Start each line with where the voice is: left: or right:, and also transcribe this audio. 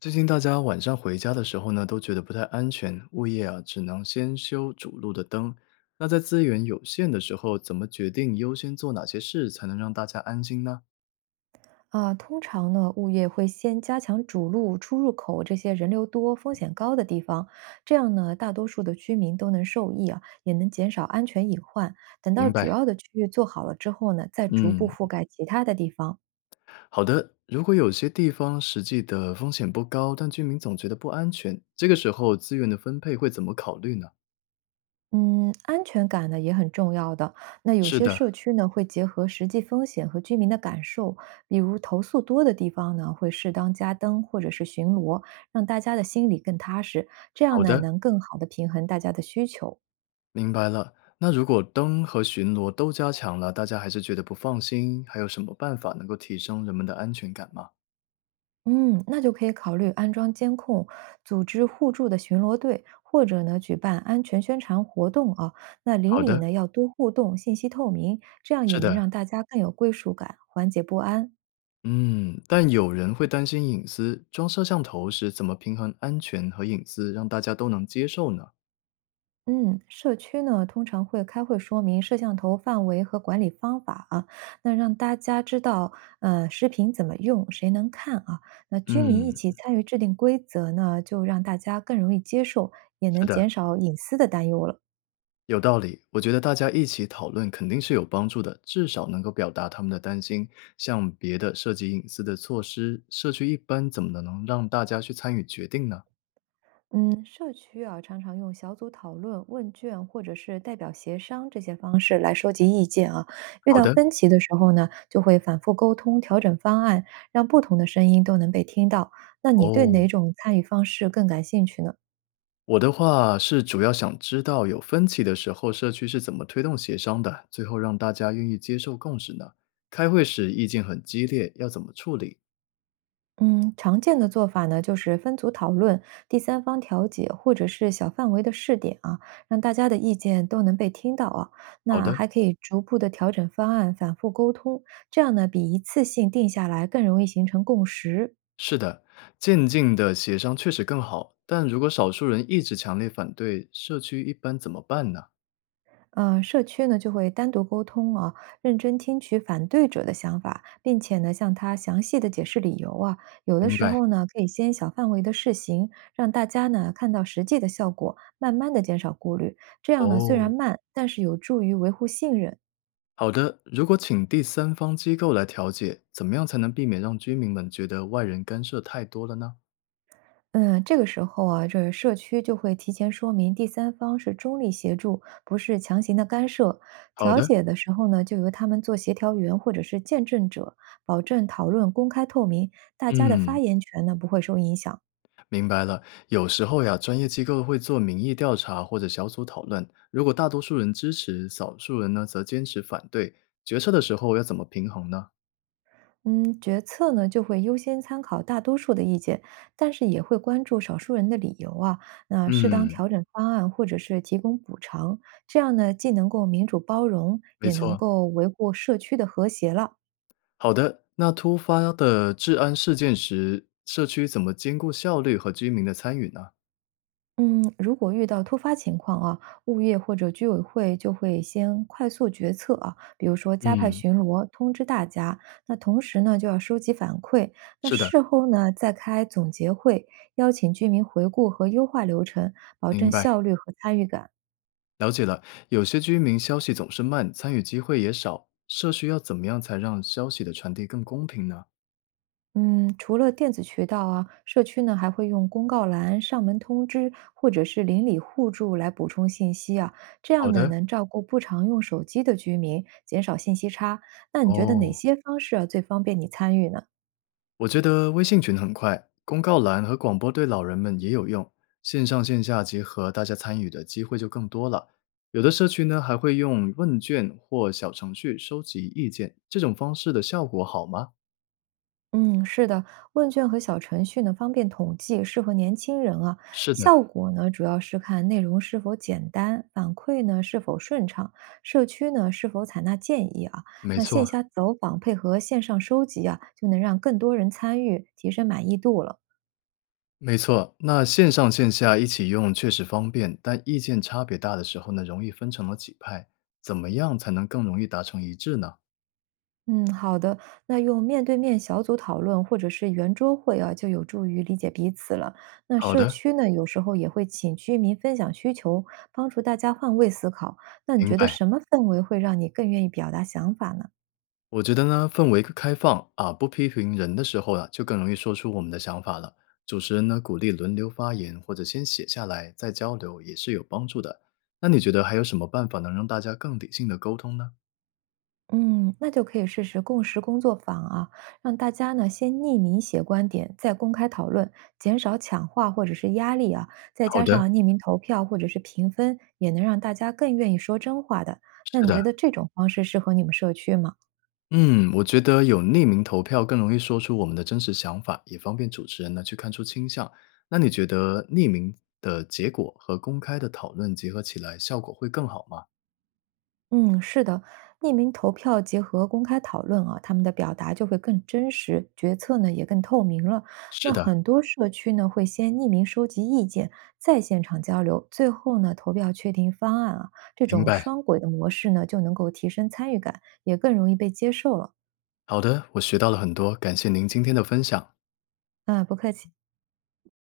left: 最近大家晚上回家的时候呢，都觉得不太安全，物业啊只能先修主路的灯。那在资源有限的时候，怎么决定优先做哪些事才能让大家安心呢？
right: 啊，通常呢，物业会先加强主路、出入口这些人流多、风险高的地方，这样呢，大多数的居民都能受益啊，也能减少安全隐患。等到
left: 明白，
right: 主要的区域做好了之后呢，再逐步
left: 嗯，
right: 覆盖其他的地方。
left: 好的。如果有些地方实际的风险不高，但居民总觉得不安全，这个时候资源的分配会怎么考虑呢？
right: 嗯，安全感呢也很重要的。那有
left: 是
right: 些
left: 的，
right: 社区呢会结合实际风险和居民的感受，比如投诉多的地方呢会适当加灯或者是巡逻，让大家的心里更踏实，这样
left: 好
right: 呢
left: 的，
right: 能更好的平衡大家的需求。
left: 明白了。那如果灯和巡逻都加强了，大家还是觉得不放心，还有什么办法能够提升人们的安全感吗？
right: 嗯，那就可以考虑安装监控，组织互助的巡逻队，或者呢举办安全宣传活动啊。那邻
left: 好
right: 里
left: 的，
right: 呢要多互动，信息透明，这样也
left: 是
right: 能
left: 的，
right: 让大家更有归属感，缓解不安。
left: 嗯，但有人会担心隐私，装摄像头时怎么平衡安全和隐私，让大家都能接受呢？
right: 嗯，社区呢通常会开会说明摄像头范围和管理方法啊，那让大家知道，视频怎么用，谁能看啊。那居民一
left: 嗯，
right: 起参与制定规则呢，就让大家更容易接受，也
left: 是
right: 能
left: 的，
right: 减少隐私的担忧了。
left: 有道理。我觉得大家一起讨论肯定是有帮助的，至少能够表达他们的担心。像别的涉及隐私的措施，社区一般怎么能让大家去参与决定呢？
right: 嗯，社区啊，常常用小组讨论、问卷或者是代表协商这些方式。遇
left: 好
right: 到
left: 的，
right: 分歧的时候呢，就会反复沟通、调整方案，让不同的声音都能被听到。那你对
left: 哦，
right: 哪种参与方式更感兴趣呢？
left: 我的话是主要想知道有分歧的时候，社区是怎么推动协商的，最后让大家愿意接受共识呢？开会时意见很激烈，要怎么处理？
right: 嗯，常见的做法呢，就是分组讨论、第三方调解，或者是小范围的试点啊，让大家的意见都能被听到啊。
left: 好
right: 那
left: 的，
right: 还可以逐步的调整方案，反复沟通，这样呢，比一次性定下来更容易形成共识。
left: 是的，渐进的协商确实更好，但如果少数人一直强烈反对，社区一般怎么办呢？
right: 社区呢就会单独沟通啊，认真听取反对者的想法，并且呢向他详细的解释理由啊。有的
left: 明
right: 时
left: 白。
right: 候呢，可以先小范围的试行，让大家呢看到实际的效果，慢慢的减少顾虑。这样呢虽然
left: 哦，
right: 慢，但是有助于维护信任。
left: 好的，如果请第三方机构来调解，怎么样才能避免让居民们觉得外人干涉太多了呢？
right: 嗯，这个时候啊，这社区就会提前说明第三方是中立协助，不是强行的干涉。
left: 好
right: 调
left: 的，
right: 解的时候呢，就由他们做协调员或者是见证者，保证讨论公开透明，大家的
left: 嗯。
right: 发言权呢不会受影响。
left: 明白了，有时候呀，专业机构会做民意调查或者小组讨论，如果大多数人支持，少数人呢则坚持反对，决策的时候要怎么平衡呢？
right: 嗯，决策呢就会优先参考大多数的意见，但是也会关注少数人的理由啊。那适当
left: 嗯，
right: 调整方案或者是提供补偿，这样呢既能够民主包容，
left: 没
right: 也能
left: 错。
right: 够维护社区的和谐了。
left: 好的，那突发的治安事件时，社区怎么兼顾效率和居民的参与呢？
right: 嗯，如果遇到突发情况啊，物业或者居委会就会先快速决策啊，比如说加派
left: 嗯，
right: 巡逻，通知大家。那同时呢，就要收集反馈。那
left: 是的，
right: 事后呢，再开总结会，邀请居民回顾和优化流程，保
left: 明
right: 证
left: 白，
right: 效率和参与感。
left: 了解了。有些居民消息总是慢，参与机会也少，社区要怎么样才让消息的传递更公平呢？
right: 嗯，除了电子渠道啊，社区呢还会用公告栏、上门通知或者是邻里互助来补充信息啊，这样
left: 好
right: 呢
left: 的，
right: 能照顾不常用手机的居民，减少信息差。那你觉得哪
left: 哦。
right: 些方式啊最方便你参与呢？
left: 我觉得微信群很快，公告栏和广播对老人们也有用，线上线下结合，大家参与的机会就更多了。有的社区呢还会用问卷或小程序收集意见，这种方式的效果好吗？
right: 嗯，是的，问卷和小程序呢，方便统计，适合年轻人啊。
left: 是的，
right: 效果呢，主要是看内容是否简单，反馈呢是否顺畅，社区呢是否采纳建议啊。
left: 没
right: 那线
left: 错，
right: 下走访配合线上收集啊，就能让更多人参与，提升满意度了。
left: 没错。那线上线下一起用确实方便，但意见差别大的时候呢，容易分成了几派，怎么样才能更容易达成一致呢？
right: 嗯，好的。那用面对面小组讨论或者是圆桌会啊，就有助于理解彼此了。那
left: 好
right: 社
left: 的，
right: 区呢，有时候也会请居民分享需求，帮助大家换位思考。那你
left: 明
right: 觉得
left: 白。
right: 什么氛围会让你更愿意表达想法呢？
left: 我觉得呢，氛围开放啊，不批评人的时候啊，就更容易说出我们的想法了。主持人呢，鼓励轮流发言，或者先写下来再交流，也是有帮助的。那你觉得还有什么办法能让大家更理性的沟通呢？
right: 嗯，那就可以试试共识工作坊啊，让大家呢先匿名写观点，再公开讨论，减少抢话或者是压力啊。再
left: 好
right: 加
left: 的，
right: 上匿名投票或者是评分，也能让大家更愿意说真话的。那
left: 是
right: 你
left: 的，
right: 觉得这种方式适合你们社区吗？
left: 嗯，我觉得有匿名投票更容易说出我们的真实想法，也方便主持人呢去看出倾向。那你觉得匿名的结果和公开的讨论结合起来，效果会更好吗？
right: 嗯，是的，匿名投票结合公开讨论啊，他们的表达就会更真实，决策呢也更透明了。
left: 是
right: 那
left: 的，
right: 很多社区呢会先匿名收集意见，再现场交流，最后呢投票确定方案啊。这
left: 明
right: 种
left: 白。
right: 双轨的模式呢就能够提升参与感，也更容易被接受了。
left: 好的，我学到了很多，感谢您今天的分享。
right: 啊，不客气。